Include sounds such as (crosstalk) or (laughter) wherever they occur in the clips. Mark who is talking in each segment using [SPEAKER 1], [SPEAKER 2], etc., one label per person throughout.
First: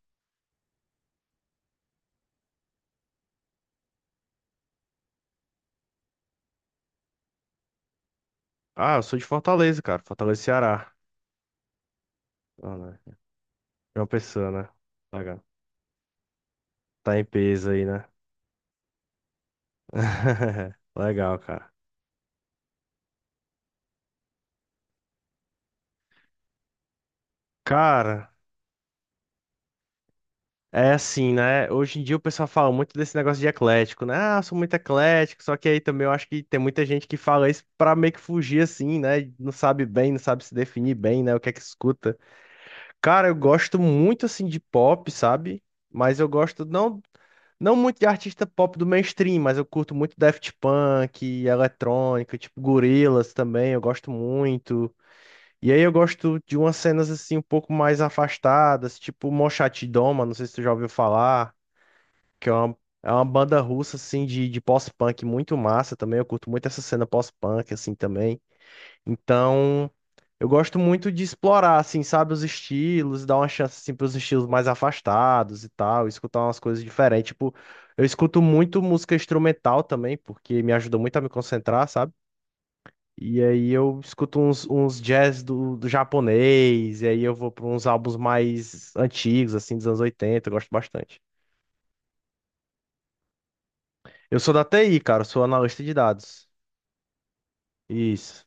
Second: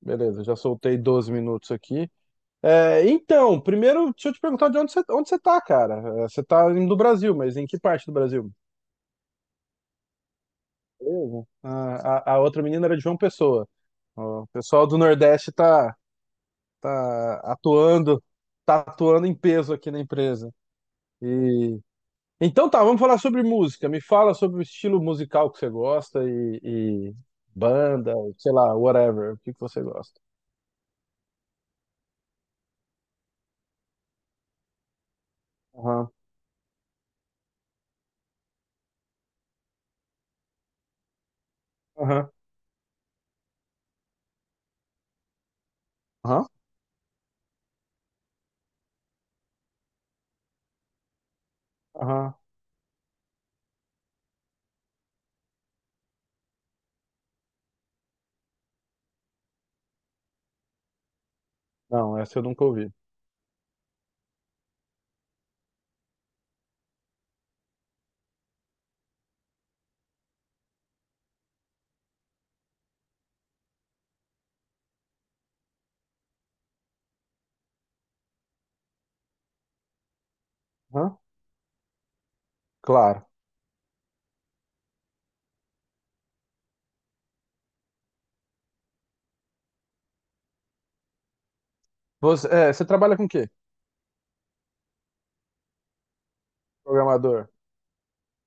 [SPEAKER 1] Beleza, já soltei 12 minutos aqui. Então, primeiro, deixa eu te perguntar de onde onde você tá, cara. Você tá indo do Brasil, mas em que parte do Brasil?
[SPEAKER 2] Ah, eu sou de Fortaleza, cara. Fortaleza, Ceará.
[SPEAKER 1] Beleza. A outra
[SPEAKER 2] Ah,
[SPEAKER 1] menina era
[SPEAKER 2] né?
[SPEAKER 1] de João Pessoa.
[SPEAKER 2] É uma
[SPEAKER 1] O
[SPEAKER 2] pessoa, né?
[SPEAKER 1] pessoal do
[SPEAKER 2] Legal.
[SPEAKER 1] Nordeste
[SPEAKER 2] Tá em
[SPEAKER 1] tá
[SPEAKER 2] peso aí, né?
[SPEAKER 1] atuando, tá atuando em peso aqui na empresa.
[SPEAKER 2] (laughs) Legal, cara.
[SPEAKER 1] E então tá, vamos falar sobre música. Me fala sobre o estilo musical que você gosta e banda,
[SPEAKER 2] Cara,
[SPEAKER 1] sei lá, whatever, o que que você gosta.
[SPEAKER 2] é assim, né? Hoje em dia o pessoal fala muito desse negócio de eclético, né? Ah, eu sou muito eclético, só que aí também eu
[SPEAKER 1] Aham,
[SPEAKER 2] acho que tem muita gente que fala isso pra meio que fugir assim, né? E não sabe bem, não sabe se definir bem, né? O que é que escuta.
[SPEAKER 1] aham,
[SPEAKER 2] Cara, eu gosto muito assim de pop, sabe? Mas eu
[SPEAKER 1] aham,
[SPEAKER 2] gosto não, não muito de artista pop do mainstream, mas eu curto muito Daft Punk,
[SPEAKER 1] aham.
[SPEAKER 2] eletrônica, tipo Gorillaz também, eu gosto muito. E aí eu gosto de umas cenas assim um pouco mais afastadas, tipo Mochate Doma, não sei se tu já ouviu falar
[SPEAKER 1] Não, essa eu
[SPEAKER 2] que
[SPEAKER 1] nunca ouvi.
[SPEAKER 2] é uma banda russa, assim, de pós-punk muito massa também. Eu curto muito essa cena pós-punk, assim, também. Então, eu gosto muito de explorar, assim, sabe, os estilos, dar uma chance, assim, pros estilos mais afastados e tal, escutar umas coisas diferentes. Tipo, eu escuto muito música instrumental também, porque me ajuda muito a me concentrar, sabe?
[SPEAKER 1] Claro.
[SPEAKER 2] E aí eu escuto uns jazz do japonês, e aí eu vou para uns álbuns mais antigos, assim, dos anos 80 eu gosto bastante.
[SPEAKER 1] Você trabalha com o quê?
[SPEAKER 2] Eu sou da TI, cara, eu sou analista de dados.
[SPEAKER 1] Programador.
[SPEAKER 2] Isso.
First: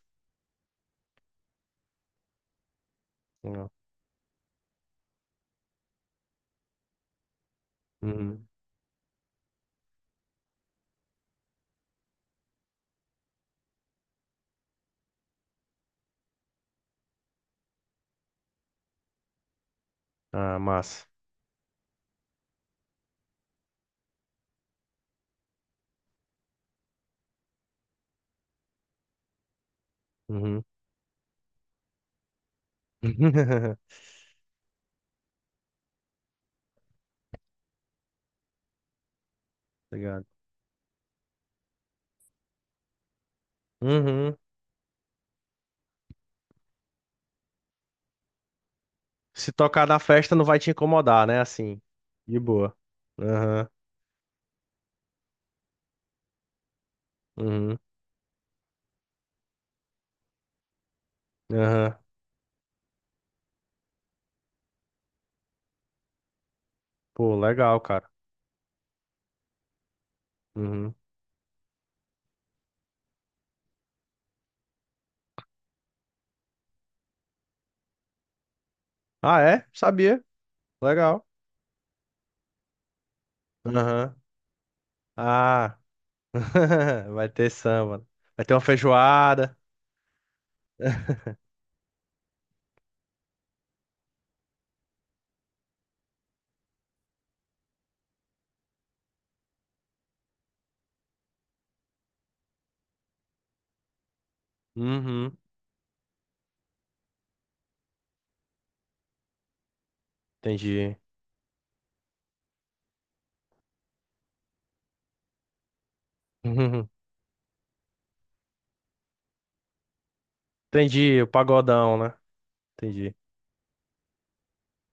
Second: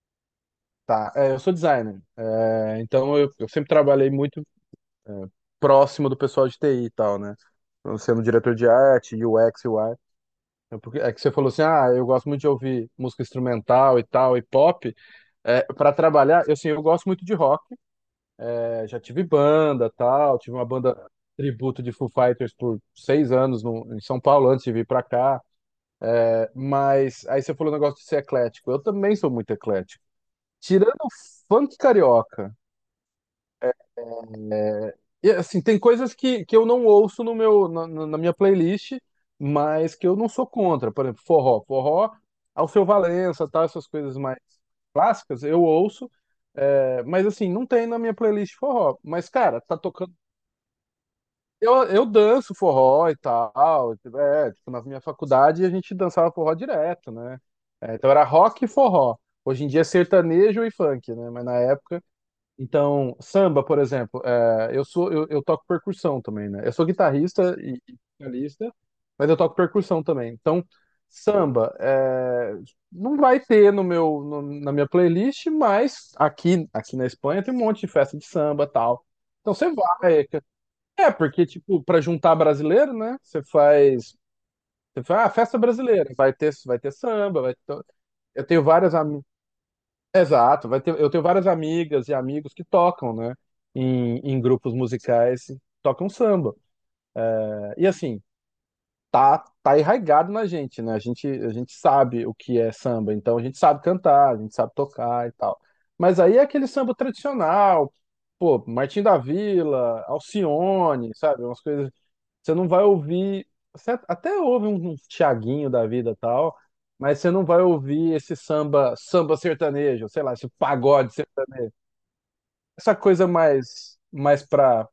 [SPEAKER 1] Tá. É, eu sou designer. Então eu sempre
[SPEAKER 2] Legal.
[SPEAKER 1] trabalhei muito é, próximo do pessoal de TI e tal, né? Eu sendo
[SPEAKER 2] Uhum.
[SPEAKER 1] diretor de arte, UX, UI. É que você falou assim, ah, eu gosto muito de ouvir música instrumental e tal, e pop. Para trabalhar, eu, assim, eu gosto muito de rock. É, já tive banda, tal, tive
[SPEAKER 2] Ah,
[SPEAKER 1] uma banda
[SPEAKER 2] massa.
[SPEAKER 1] tributo de Foo Fighters por seis anos em São Paulo antes de vir pra cá. Mas aí você falou o negócio de ser eclético. Eu também sou muito eclético.
[SPEAKER 2] Uhum.
[SPEAKER 1] Tirando o funk carioca,
[SPEAKER 2] (laughs)
[SPEAKER 1] e, assim, tem coisas que eu não ouço no na minha playlist, mas que eu
[SPEAKER 2] Obrigado.
[SPEAKER 1] não sou contra. Por exemplo, forró. Forró, Alceu Valença, tá? Essas coisas
[SPEAKER 2] Uhum.
[SPEAKER 1] mais clássicas, eu ouço. É, mas assim, não tem na minha playlist forró. Mas,
[SPEAKER 2] Se
[SPEAKER 1] cara, tá
[SPEAKER 2] tocar na
[SPEAKER 1] tocando.
[SPEAKER 2] festa não vai te incomodar, né? Assim.
[SPEAKER 1] Eu
[SPEAKER 2] De
[SPEAKER 1] danço
[SPEAKER 2] boa.
[SPEAKER 1] forró e
[SPEAKER 2] Aham.
[SPEAKER 1] tal. É, tipo, na minha faculdade a gente dançava forró direto, né?
[SPEAKER 2] Uhum.
[SPEAKER 1] É, então era rock e forró. Hoje em dia é sertanejo e funk, né? Mas na
[SPEAKER 2] Aham.
[SPEAKER 1] época então, samba, por exemplo, é, eu toco percussão também, né? Eu sou
[SPEAKER 2] Pô,
[SPEAKER 1] guitarrista
[SPEAKER 2] legal,
[SPEAKER 1] e
[SPEAKER 2] cara.
[SPEAKER 1] vocalista, mas eu toco percussão também. Então,
[SPEAKER 2] Uhum.
[SPEAKER 1] samba é, não vai ter no meu no- na minha playlist, mas aqui na Espanha tem um monte de festa de samba, tal.
[SPEAKER 2] Ah,
[SPEAKER 1] Então
[SPEAKER 2] é?
[SPEAKER 1] você
[SPEAKER 2] Sabia.
[SPEAKER 1] vai, é
[SPEAKER 2] Legal.
[SPEAKER 1] porque tipo para juntar brasileiro, né?
[SPEAKER 2] Aham.
[SPEAKER 1] Você faz, ah, festa
[SPEAKER 2] Ah.
[SPEAKER 1] brasileira,
[SPEAKER 2] (laughs)
[SPEAKER 1] vai ter
[SPEAKER 2] Vai
[SPEAKER 1] samba,
[SPEAKER 2] ter
[SPEAKER 1] vai ter...
[SPEAKER 2] samba. Vai
[SPEAKER 1] Eu
[SPEAKER 2] ter uma
[SPEAKER 1] tenho vários
[SPEAKER 2] feijoada.
[SPEAKER 1] exato, vai ter, eu tenho várias amigas e amigos que tocam, né, em grupos musicais, tocam samba. É, e assim, tá arraigado na gente, né? A gente sabe o que é samba, então a gente sabe cantar, a gente sabe tocar e
[SPEAKER 2] Uhum.
[SPEAKER 1] tal. Mas aí é aquele samba tradicional, pô, Martim da Vila,
[SPEAKER 2] Entendi. (laughs)
[SPEAKER 1] Alcione, sabe? Umas coisas. Você não vai ouvir. Você até ouve um Thiaguinho da vida e tal,
[SPEAKER 2] Uhum.
[SPEAKER 1] mas você não vai ouvir esse samba, samba sertanejo, sei lá, esse pagode
[SPEAKER 2] Entendi. O pagodão, né?
[SPEAKER 1] essa
[SPEAKER 2] Entendi.
[SPEAKER 1] coisa mais mais pra,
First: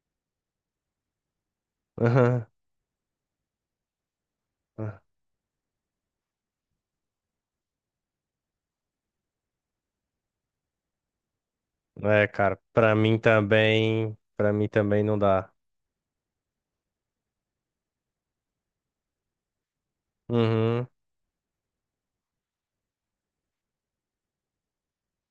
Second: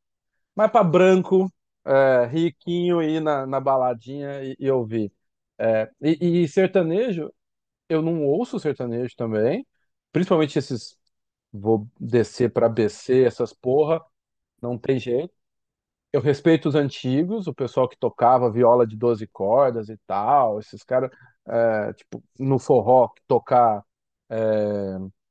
[SPEAKER 1] mais pra branco, é,
[SPEAKER 2] Aham.
[SPEAKER 1] riquinho, ir na baladinha e ouvir. E sertanejo, eu não ouço sertanejo também, principalmente esses, vou
[SPEAKER 2] É,
[SPEAKER 1] descer
[SPEAKER 2] cara,
[SPEAKER 1] pra BC, essas porra,
[SPEAKER 2] pra mim
[SPEAKER 1] não tem
[SPEAKER 2] também não
[SPEAKER 1] jeito.
[SPEAKER 2] dá.
[SPEAKER 1] Eu respeito os antigos, o pessoal que tocava viola de 12 cordas e tal, esses
[SPEAKER 2] Uhum,
[SPEAKER 1] caras, é, tipo, no forró, é,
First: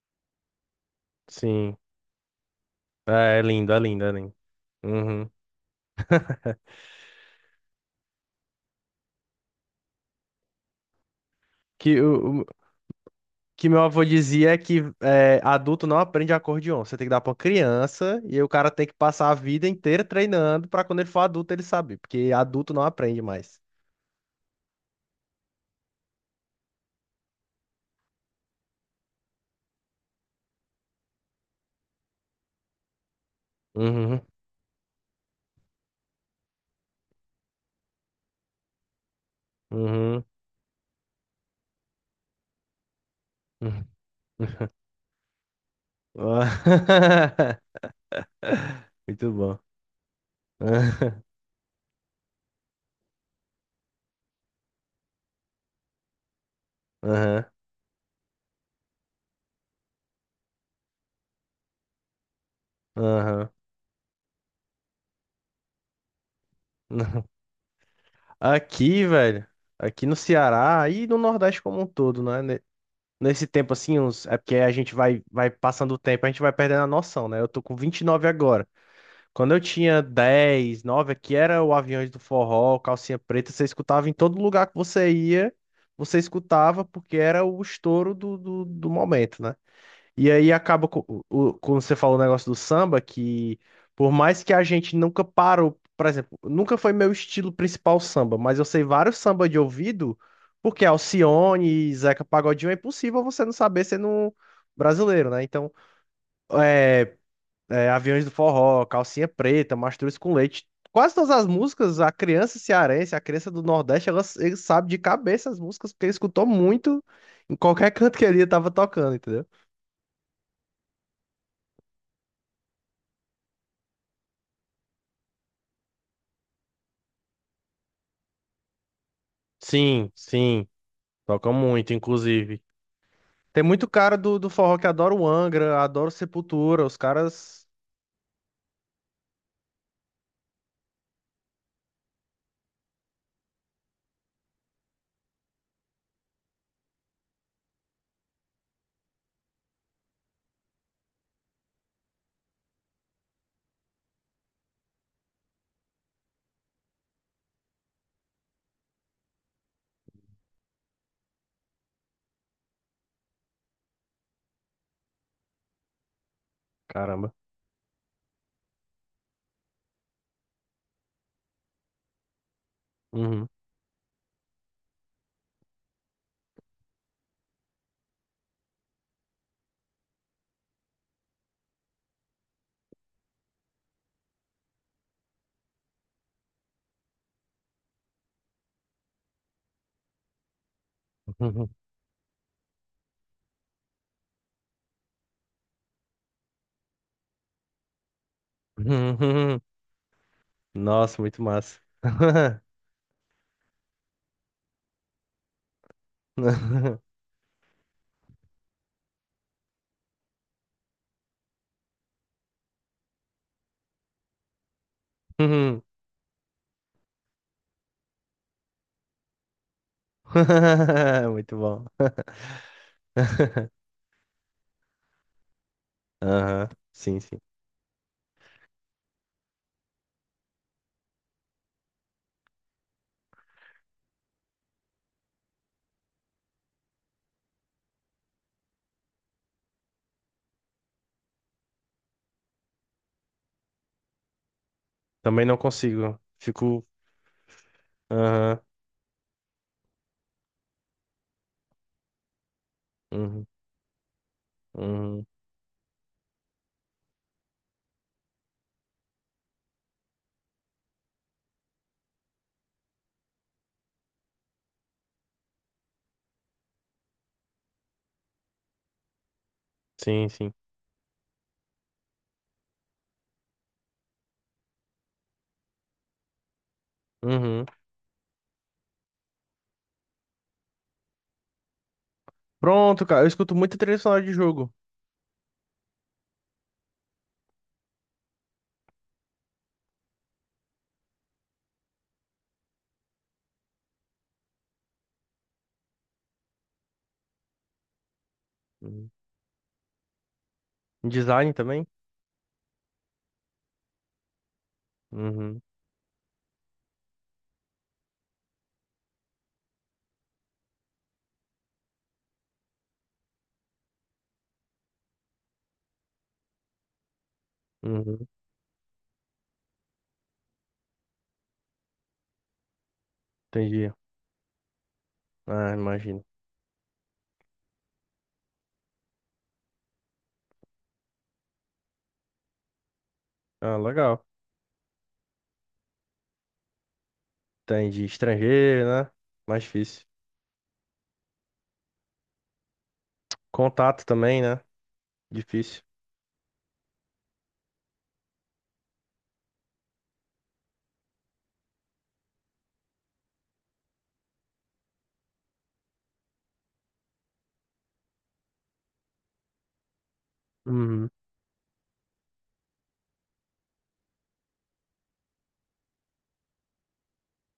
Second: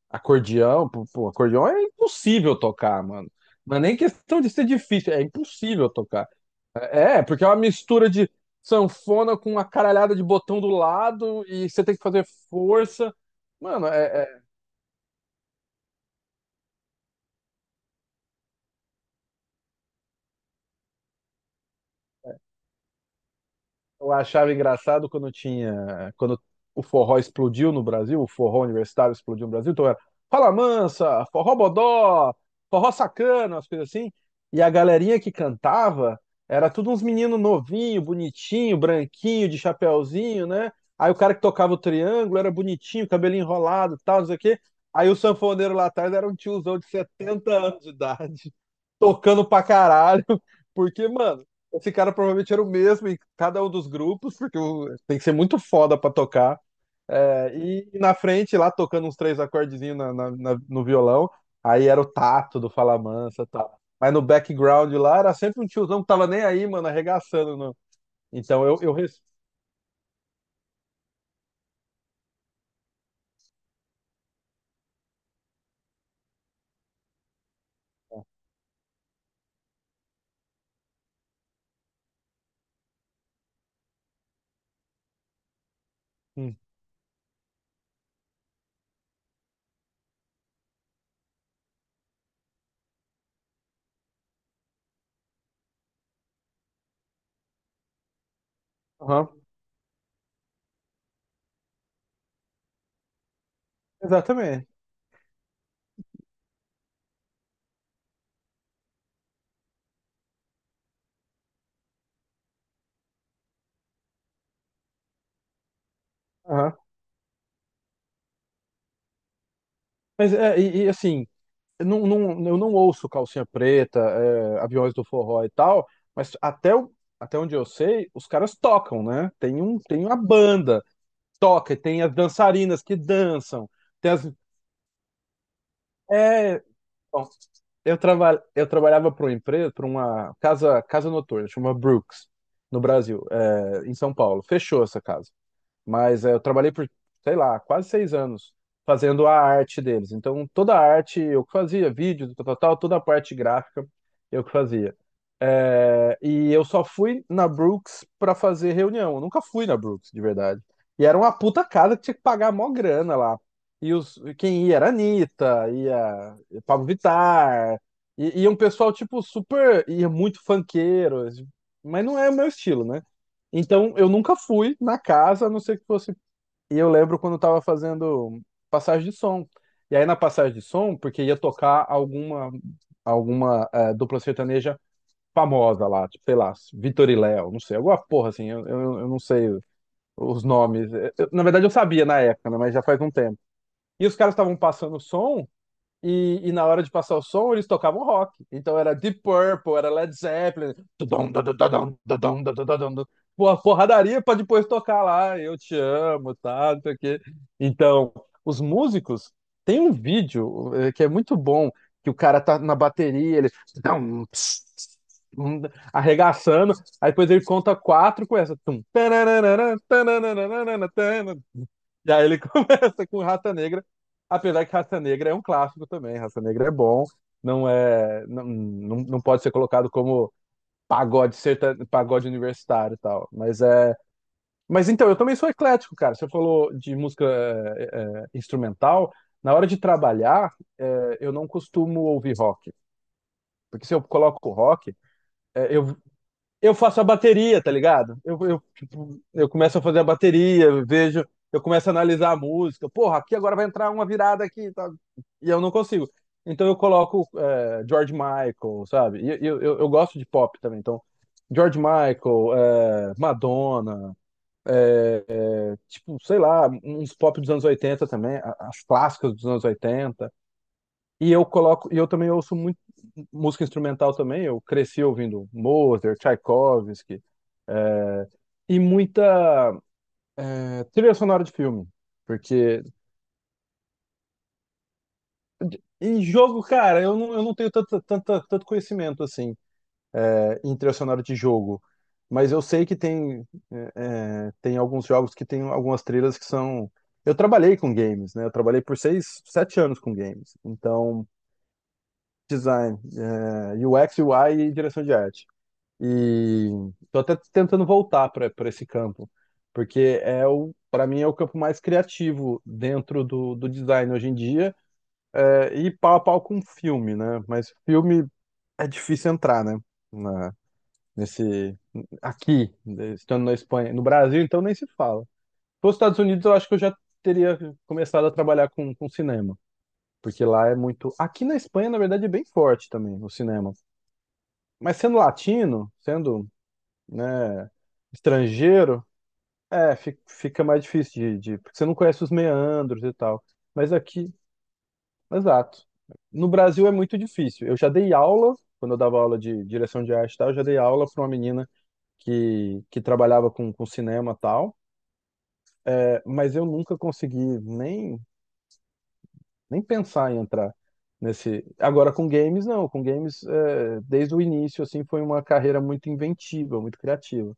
[SPEAKER 1] acordeão, pô, acordeão
[SPEAKER 2] sim.
[SPEAKER 1] é impossível tocar, mano.
[SPEAKER 2] É, é lindo,
[SPEAKER 1] Não
[SPEAKER 2] é
[SPEAKER 1] é nem
[SPEAKER 2] lindo, é lindo.
[SPEAKER 1] questão de ser difícil, é
[SPEAKER 2] Uhum.
[SPEAKER 1] impossível tocar. É, porque é uma mistura de sanfona com uma caralhada de botão do lado e você
[SPEAKER 2] Que
[SPEAKER 1] tem que fazer força.
[SPEAKER 2] que meu
[SPEAKER 1] Mano,
[SPEAKER 2] avô
[SPEAKER 1] é, é,
[SPEAKER 2] dizia é que é, adulto não aprende acordeon. Você tem que dar pra uma criança e aí o cara tem que passar a vida inteira treinando pra quando ele for adulto ele saber, porque adulto não aprende mais.
[SPEAKER 1] eu achava engraçado quando tinha, quando o forró explodiu no Brasil, o forró universitário explodiu no Brasil, então era Fala Mansa, Forró Bodó, Forró Sacana, as coisas assim.
[SPEAKER 2] Uhum,
[SPEAKER 1] E a galerinha que cantava era tudo uns meninos novinho, bonitinho, branquinho, de
[SPEAKER 2] uhum.
[SPEAKER 1] chapéuzinho, né? Aí o cara que tocava o triângulo era bonitinho, cabelinho
[SPEAKER 2] Uhum.
[SPEAKER 1] enrolado, e tal, não sei o quê. Aí o sanfoneiro lá atrás era um tiozão de 70
[SPEAKER 2] (laughs)
[SPEAKER 1] anos de idade, (laughs)
[SPEAKER 2] Muito
[SPEAKER 1] tocando
[SPEAKER 2] bom.
[SPEAKER 1] pra caralho. Porque,
[SPEAKER 2] (laughs)
[SPEAKER 1] mano, esse cara provavelmente era o mesmo em cada um dos grupos, porque tem que ser muito foda pra tocar.
[SPEAKER 2] Aham,
[SPEAKER 1] É, e na frente, lá tocando uns três acordezinhos no violão, aí era o Tato do Fala Mansa e
[SPEAKER 2] aham.
[SPEAKER 1] tal. Mas no background lá era sempre um tiozão que tava nem aí, mano,
[SPEAKER 2] Aham.
[SPEAKER 1] arregaçando. Então eu, eu
[SPEAKER 2] Aqui,
[SPEAKER 1] res-
[SPEAKER 2] velho, aqui no Ceará e no Nordeste como um todo, né? Nesse tempo, assim, uns... é porque a gente vai, vai passando o tempo, a gente vai perdendo a noção, né? Eu tô com 29 agora. Quando eu tinha 10, 9, aqui era o Aviões do Forró, Calcinha Preta, você escutava em todo lugar que você ia, você
[SPEAKER 1] Hum.
[SPEAKER 2] escutava porque era o estouro do momento, né? E aí acaba, quando você falou o negócio do samba, que por mais que a gente nunca parou, por exemplo, nunca foi meu estilo principal samba, mas eu sei vários
[SPEAKER 1] Aham.
[SPEAKER 2] samba de ouvido, porque Alcione e Zeca Pagodinho é impossível você não saber sendo um
[SPEAKER 1] Exatamente.
[SPEAKER 2] brasileiro, né? Então, é, é, Aviões do Forró, Calcinha Preta, Mastruz com Leite, quase todas as músicas, a criança cearense, a criança do Nordeste, ela, ele sabe de cabeça as músicas, porque ele escutou
[SPEAKER 1] Aham.
[SPEAKER 2] muito em qualquer (laughs) canto que ele estava tocando, entendeu?
[SPEAKER 1] Mas é, e, assim, eu não ouço Calcinha Preta, é, Aviões do Forró e tal, mas até onde eu sei, os caras tocam, né? Tem
[SPEAKER 2] Sim,
[SPEAKER 1] uma
[SPEAKER 2] sim.
[SPEAKER 1] banda.
[SPEAKER 2] Toca
[SPEAKER 1] Toca,
[SPEAKER 2] muito,
[SPEAKER 1] tem as
[SPEAKER 2] inclusive.
[SPEAKER 1] dançarinas que
[SPEAKER 2] Tem
[SPEAKER 1] dançam,
[SPEAKER 2] muito
[SPEAKER 1] tem
[SPEAKER 2] cara
[SPEAKER 1] as.
[SPEAKER 2] do forró que adora o Angra, adora o
[SPEAKER 1] É.
[SPEAKER 2] Sepultura, os
[SPEAKER 1] Bom,
[SPEAKER 2] caras.
[SPEAKER 1] eu trabalhava para uma empresa, para uma casa, casa noturna, chama Brooks, no Brasil, é, em São Paulo. Fechou essa casa. Eu trabalhei por, sei lá, quase seis anos fazendo a arte deles. Então, toda a arte eu que fazia, vídeos, tal, tal, tal, toda a parte gráfica eu que fazia. É, e eu só fui na Brooks pra fazer reunião. Eu nunca fui na Brooks, de verdade. E era uma puta casa que tinha que pagar mó grana lá. E quem ia era a Anitta, ia Pablo
[SPEAKER 2] Caramba.
[SPEAKER 1] Vittar, e um pessoal, tipo, super. Ia muito funkeiro, mas não é o meu estilo, né?
[SPEAKER 2] Uhum.
[SPEAKER 1] Então, eu nunca fui na casa, a não ser que fosse. E eu lembro quando eu tava fazendo passagem de som. E aí, na passagem de som, porque ia tocar alguma dupla sertaneja famosa lá, tipo, sei lá, Vitor e Léo, não sei, alguma porra assim, eu não sei os nomes. Na verdade, eu sabia na época, né, mas já faz um tempo. E os caras estavam passando o som. E na hora de passar o som, eles tocavam rock. Então era Deep
[SPEAKER 2] (laughs)
[SPEAKER 1] Purple, era Led Zeppelin.
[SPEAKER 2] Nossa,
[SPEAKER 1] Tudum,
[SPEAKER 2] muito
[SPEAKER 1] tudum, tudum,
[SPEAKER 2] massa.
[SPEAKER 1] tudum, tudum,
[SPEAKER 2] (laughs)
[SPEAKER 1] tudum, tudum. Porra, porradaria pra depois tocar lá, eu te amo, tá? Não sei o quê. Então, os músicos tem um vídeo que é muito bom, que o cara tá na bateria, ele tudum, ps, ps, tum,
[SPEAKER 2] (laughs)
[SPEAKER 1] arregaçando, aí depois ele conta quatro com essa. Tum, tarararara, tarararara, tarararara.
[SPEAKER 2] Muito bom.
[SPEAKER 1] E aí ele (laughs) começa com Rata Negra. Apesar que Raça Negra é um clássico também, Raça Negra
[SPEAKER 2] Aham,
[SPEAKER 1] é bom,
[SPEAKER 2] sim, sim.
[SPEAKER 1] não pode ser colocado como pagode serta, pagode universitário e tal, mas é, mas então eu também sou eclético, cara. Você falou de música instrumental, na hora de trabalhar, é, eu não costumo ouvir rock, porque se eu coloco rock,
[SPEAKER 2] Também não
[SPEAKER 1] é, eu,
[SPEAKER 2] consigo.
[SPEAKER 1] eu
[SPEAKER 2] Fico.
[SPEAKER 1] faço a bateria, tá ligado?
[SPEAKER 2] Aham,
[SPEAKER 1] Tipo, eu começo a fazer a bateria, eu vejo, eu começo a analisar a música. Porra, aqui
[SPEAKER 2] uhum,
[SPEAKER 1] agora vai entrar uma virada aqui, tá?
[SPEAKER 2] uhum.
[SPEAKER 1] E eu não consigo. Então eu coloco é, George Michael, sabe? Eu gosto de pop também, então George Michael, é, Madonna, é, tipo, sei lá, uns pop dos anos 80 também, as clássicas dos anos
[SPEAKER 2] Sim,
[SPEAKER 1] oitenta.
[SPEAKER 2] sim.
[SPEAKER 1] E eu coloco, e eu também ouço muito música instrumental também. Eu cresci ouvindo Mozart, Tchaikovsky
[SPEAKER 2] Uhum.
[SPEAKER 1] e muita é, trilha sonora de filme. Porque
[SPEAKER 2] Pronto, cara. Eu escuto muito trilha sonora de jogo.
[SPEAKER 1] em jogo, cara, eu não tenho tanto conhecimento assim é, em trilha sonora de jogo. Mas eu sei que tem, tem alguns jogos que tem algumas trilhas que são. Eu trabalhei com games, né? Eu trabalhei por
[SPEAKER 2] Uhum.
[SPEAKER 1] seis, sete anos com games. Então,
[SPEAKER 2] Design também?
[SPEAKER 1] design, é, UX, UI e direção de arte.
[SPEAKER 2] Uhum,
[SPEAKER 1] E tô até tentando voltar para esse campo, porque é o, para mim é o campo mais criativo dentro do, do design hoje em dia. É, e pau a pau com filme, né? Mas
[SPEAKER 2] uhum.
[SPEAKER 1] filme é difícil entrar, né? Na- nesse, aqui, né, estando na
[SPEAKER 2] Entendi.
[SPEAKER 1] Espanha. No Brasil, então, nem se fala.
[SPEAKER 2] Ah,
[SPEAKER 1] Nos Estados
[SPEAKER 2] imagino.
[SPEAKER 1] Unidos, eu acho que eu já teria começado a trabalhar com cinema. Porque lá é muito. Aqui na Espanha, na verdade, é bem forte também o cinema.
[SPEAKER 2] Ah, legal.
[SPEAKER 1] Mas sendo latino, sendo, né,
[SPEAKER 2] Tem de estrangeiro,
[SPEAKER 1] estrangeiro,
[SPEAKER 2] né? Mais
[SPEAKER 1] é,
[SPEAKER 2] difícil.
[SPEAKER 1] fica mais difícil de, de. Porque você não conhece os meandros e tal. Mas
[SPEAKER 2] Contato
[SPEAKER 1] aqui,
[SPEAKER 2] também, né? Difícil.
[SPEAKER 1] exato. No Brasil é muito difícil. Eu já dei aula, quando eu dava aula de direção de arte e tal, eu já dei aula para uma menina que trabalhava com cinema e tal, é, mas eu nunca consegui nem pensar em entrar
[SPEAKER 2] Uhum.
[SPEAKER 1] nesse. Agora com games, não. Com games, é, desde o início, assim, foi uma carreira muito inventiva, muito criativa.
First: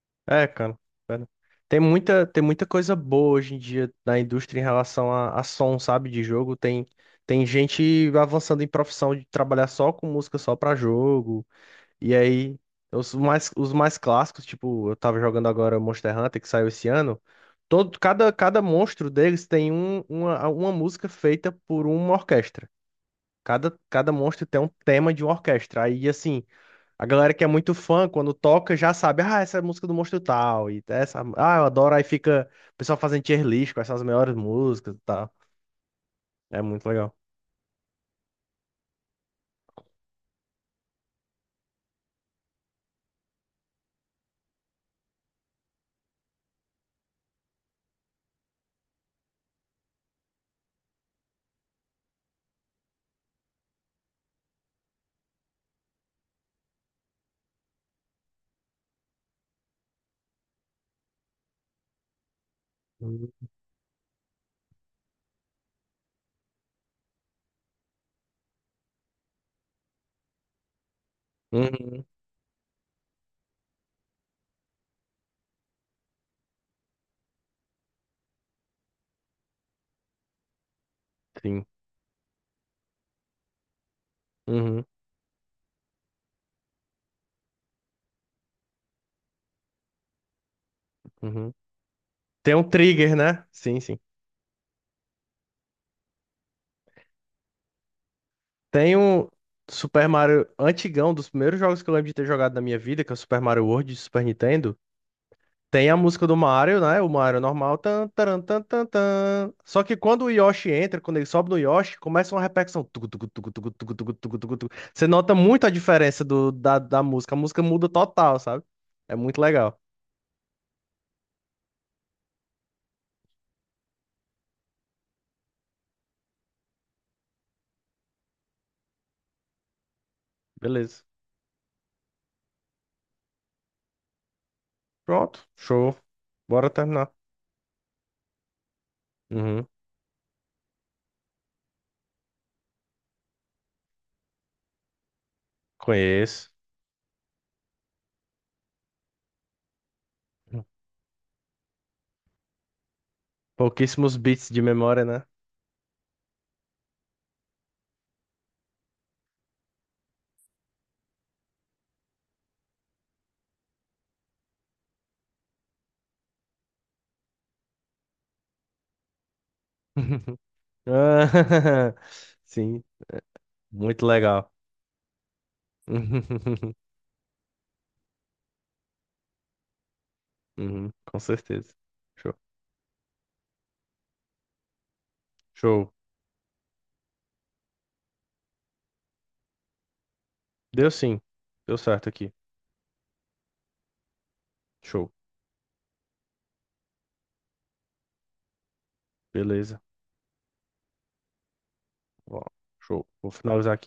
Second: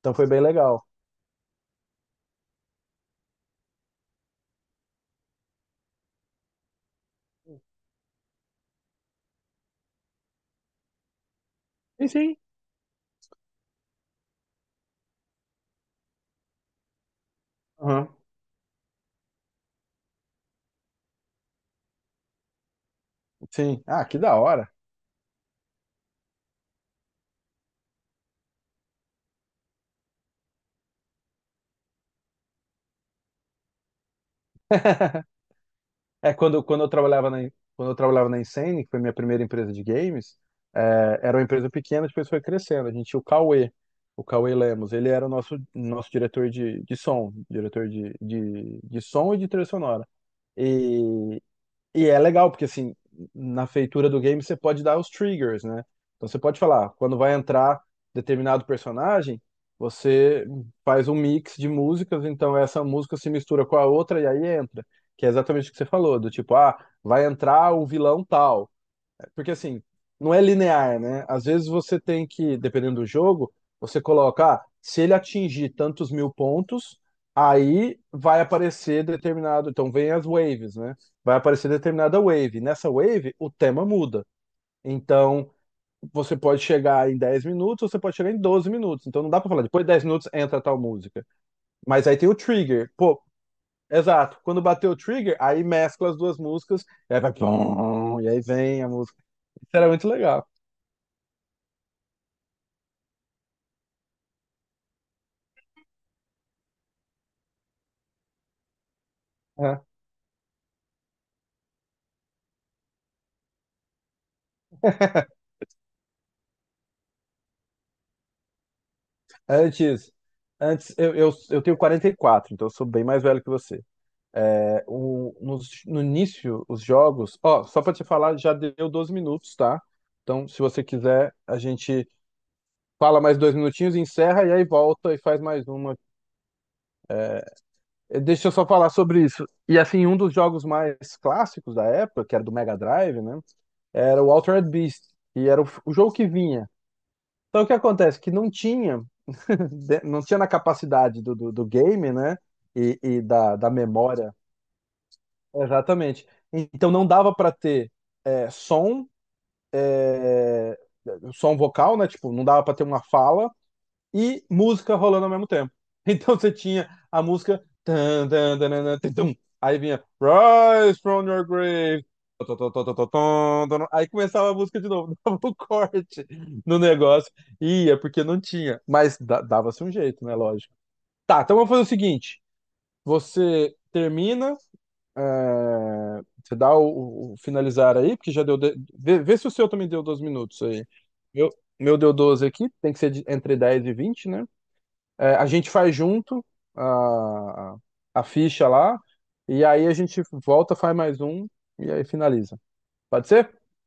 [SPEAKER 1] Então foi bem
[SPEAKER 2] É, cara.
[SPEAKER 1] legal.
[SPEAKER 2] Pera. Tem muita coisa boa hoje em dia na indústria em relação a som, sabe? De jogo. Tem, tem gente avançando em profissão de trabalhar só com música, só pra jogo.
[SPEAKER 1] Sim,
[SPEAKER 2] E
[SPEAKER 1] sim.
[SPEAKER 2] aí, os mais clássicos, tipo, eu tava jogando agora Monster Hunter, que saiu esse ano. Todo,
[SPEAKER 1] Aham.
[SPEAKER 2] cada monstro deles tem uma música feita por uma orquestra. Cada,
[SPEAKER 1] Sim. Ah,
[SPEAKER 2] cada
[SPEAKER 1] que da
[SPEAKER 2] monstro tem um
[SPEAKER 1] hora.
[SPEAKER 2] tema de uma orquestra. Aí, assim, a galera que é muito fã, quando toca, já sabe, ah, essa é a música do monstro tal, e essa, ah, eu adoro. Aí fica o pessoal fazendo tier list com essas melhores músicas e tal. É
[SPEAKER 1] Quando
[SPEAKER 2] muito
[SPEAKER 1] eu
[SPEAKER 2] legal.
[SPEAKER 1] quando eu trabalhava na Insane, que foi minha primeira empresa de games, é, era uma empresa pequena, depois foi crescendo. A gente tinha o Cauê Lemos, ele era o nosso diretor de som, diretor de som e de trilha sonora. E e é legal, porque assim, na feitura do game você pode dar os triggers, né? Então você pode falar, quando vai entrar determinado personagem, você faz um mix de músicas, então essa música se
[SPEAKER 2] Uhum.
[SPEAKER 1] mistura com a outra e aí entra. Que é exatamente o que você falou, do tipo, ah, vai entrar o vilão tal. Porque assim, não é linear, né? Às vezes você
[SPEAKER 2] Uhum.
[SPEAKER 1] tem que, dependendo do jogo, você coloca, ah, se ele atingir tantos mil pontos, aí vai aparecer determinado. Então vem as waves, né? Vai
[SPEAKER 2] Sim.
[SPEAKER 1] aparecer determinada wave. Nessa wave, o tema muda.
[SPEAKER 2] Uhum.
[SPEAKER 1] Então você pode chegar em 10 minutos, você pode chegar em 12 minutos. Então não dá pra falar, depois de 10 minutos entra tal música.
[SPEAKER 2] Uhum.
[SPEAKER 1] Mas aí tem o
[SPEAKER 2] Tem um
[SPEAKER 1] trigger.
[SPEAKER 2] trigger,
[SPEAKER 1] Pô,
[SPEAKER 2] né? Sim, sim.
[SPEAKER 1] exato. Quando bateu o trigger, aí mescla as duas músicas, e aí vai. Pum, e aí vem a
[SPEAKER 2] Tem
[SPEAKER 1] música.
[SPEAKER 2] um
[SPEAKER 1] Isso era
[SPEAKER 2] Super
[SPEAKER 1] muito
[SPEAKER 2] Mario
[SPEAKER 1] legal.
[SPEAKER 2] antigão, dos primeiros jogos que eu lembro de ter jogado na minha vida, que é o Super Mario World de Super Nintendo. Tem a música do Mario, né? O Mario normal. Tan, taran, tan, tan, tan. Só que quando o Yoshi entra, quando ele sobe no Yoshi, começa uma repercussão. Tucu, tucu, tucu, tucu, tucu, tucu, tucu, tucu, tucu. Você nota muito a diferença da música. A música muda total, sabe? É muito legal.
[SPEAKER 1] Antes, antes eu tenho 44, então eu sou bem mais velho que você. É, o, no início, os jogos. Ó, só pra te falar, já deu 12 minutos, tá? Então, se você
[SPEAKER 2] Beleza.
[SPEAKER 1] quiser, a gente fala mais dois minutinhos, encerra e aí volta e
[SPEAKER 2] Pronto.
[SPEAKER 1] faz mais
[SPEAKER 2] Show.
[SPEAKER 1] uma.
[SPEAKER 2] Bora terminar.
[SPEAKER 1] Eh, deixa eu só falar sobre isso.
[SPEAKER 2] Uhum.
[SPEAKER 1] E assim, um dos jogos mais clássicos da época, que era do Mega Drive, né? Era o Altered Beast, e era o, o jogo que
[SPEAKER 2] Conheço.
[SPEAKER 1] vinha. Então, o que acontece? Que não tinha. Não tinha na capacidade do game, né? E da
[SPEAKER 2] Pouquíssimos
[SPEAKER 1] memória.
[SPEAKER 2] bits de memória, né?
[SPEAKER 1] Exatamente. Então não dava para ter é, som, é, som vocal, né? Tipo, não dava para ter uma fala e música rolando ao mesmo tempo. (laughs) Então você tinha a música. Tan, tan, tan, tan, tan, tum. Aí vinha
[SPEAKER 2] (laughs)
[SPEAKER 1] Rise from your
[SPEAKER 2] Ah,
[SPEAKER 1] grave.
[SPEAKER 2] (laughs)
[SPEAKER 1] Tó, tó, tó,
[SPEAKER 2] sim.
[SPEAKER 1] tó, tó, tó, tó, tó.
[SPEAKER 2] Muito
[SPEAKER 1] Aí começava
[SPEAKER 2] legal.
[SPEAKER 1] a música de novo, (laughs) dava um corte
[SPEAKER 2] (laughs)
[SPEAKER 1] no negócio. E ia, porque não tinha. Mas dava-se um jeito, né? Lógico.
[SPEAKER 2] Uhum, com
[SPEAKER 1] Tá, então vamos
[SPEAKER 2] certeza.
[SPEAKER 1] fazer o
[SPEAKER 2] Show.
[SPEAKER 1] seguinte. Você termina, é,
[SPEAKER 2] Show.
[SPEAKER 1] você dá o finalizar aí, porque já deu. Vê, vê se o seu também deu 12 minutos aí.
[SPEAKER 2] Deu sim.
[SPEAKER 1] Meu,
[SPEAKER 2] Deu
[SPEAKER 1] meu
[SPEAKER 2] certo
[SPEAKER 1] deu
[SPEAKER 2] aqui.
[SPEAKER 1] 12 aqui, tem que ser entre 10 e 20, né?
[SPEAKER 2] Show.
[SPEAKER 1] É, a gente faz junto a, a ficha lá, e
[SPEAKER 2] Beleza.
[SPEAKER 1] aí a gente volta, faz mais um, e aí
[SPEAKER 2] Ó,
[SPEAKER 1] finaliza.
[SPEAKER 2] show.
[SPEAKER 1] Pode
[SPEAKER 2] Vou
[SPEAKER 1] ser?
[SPEAKER 2] finalizar aqui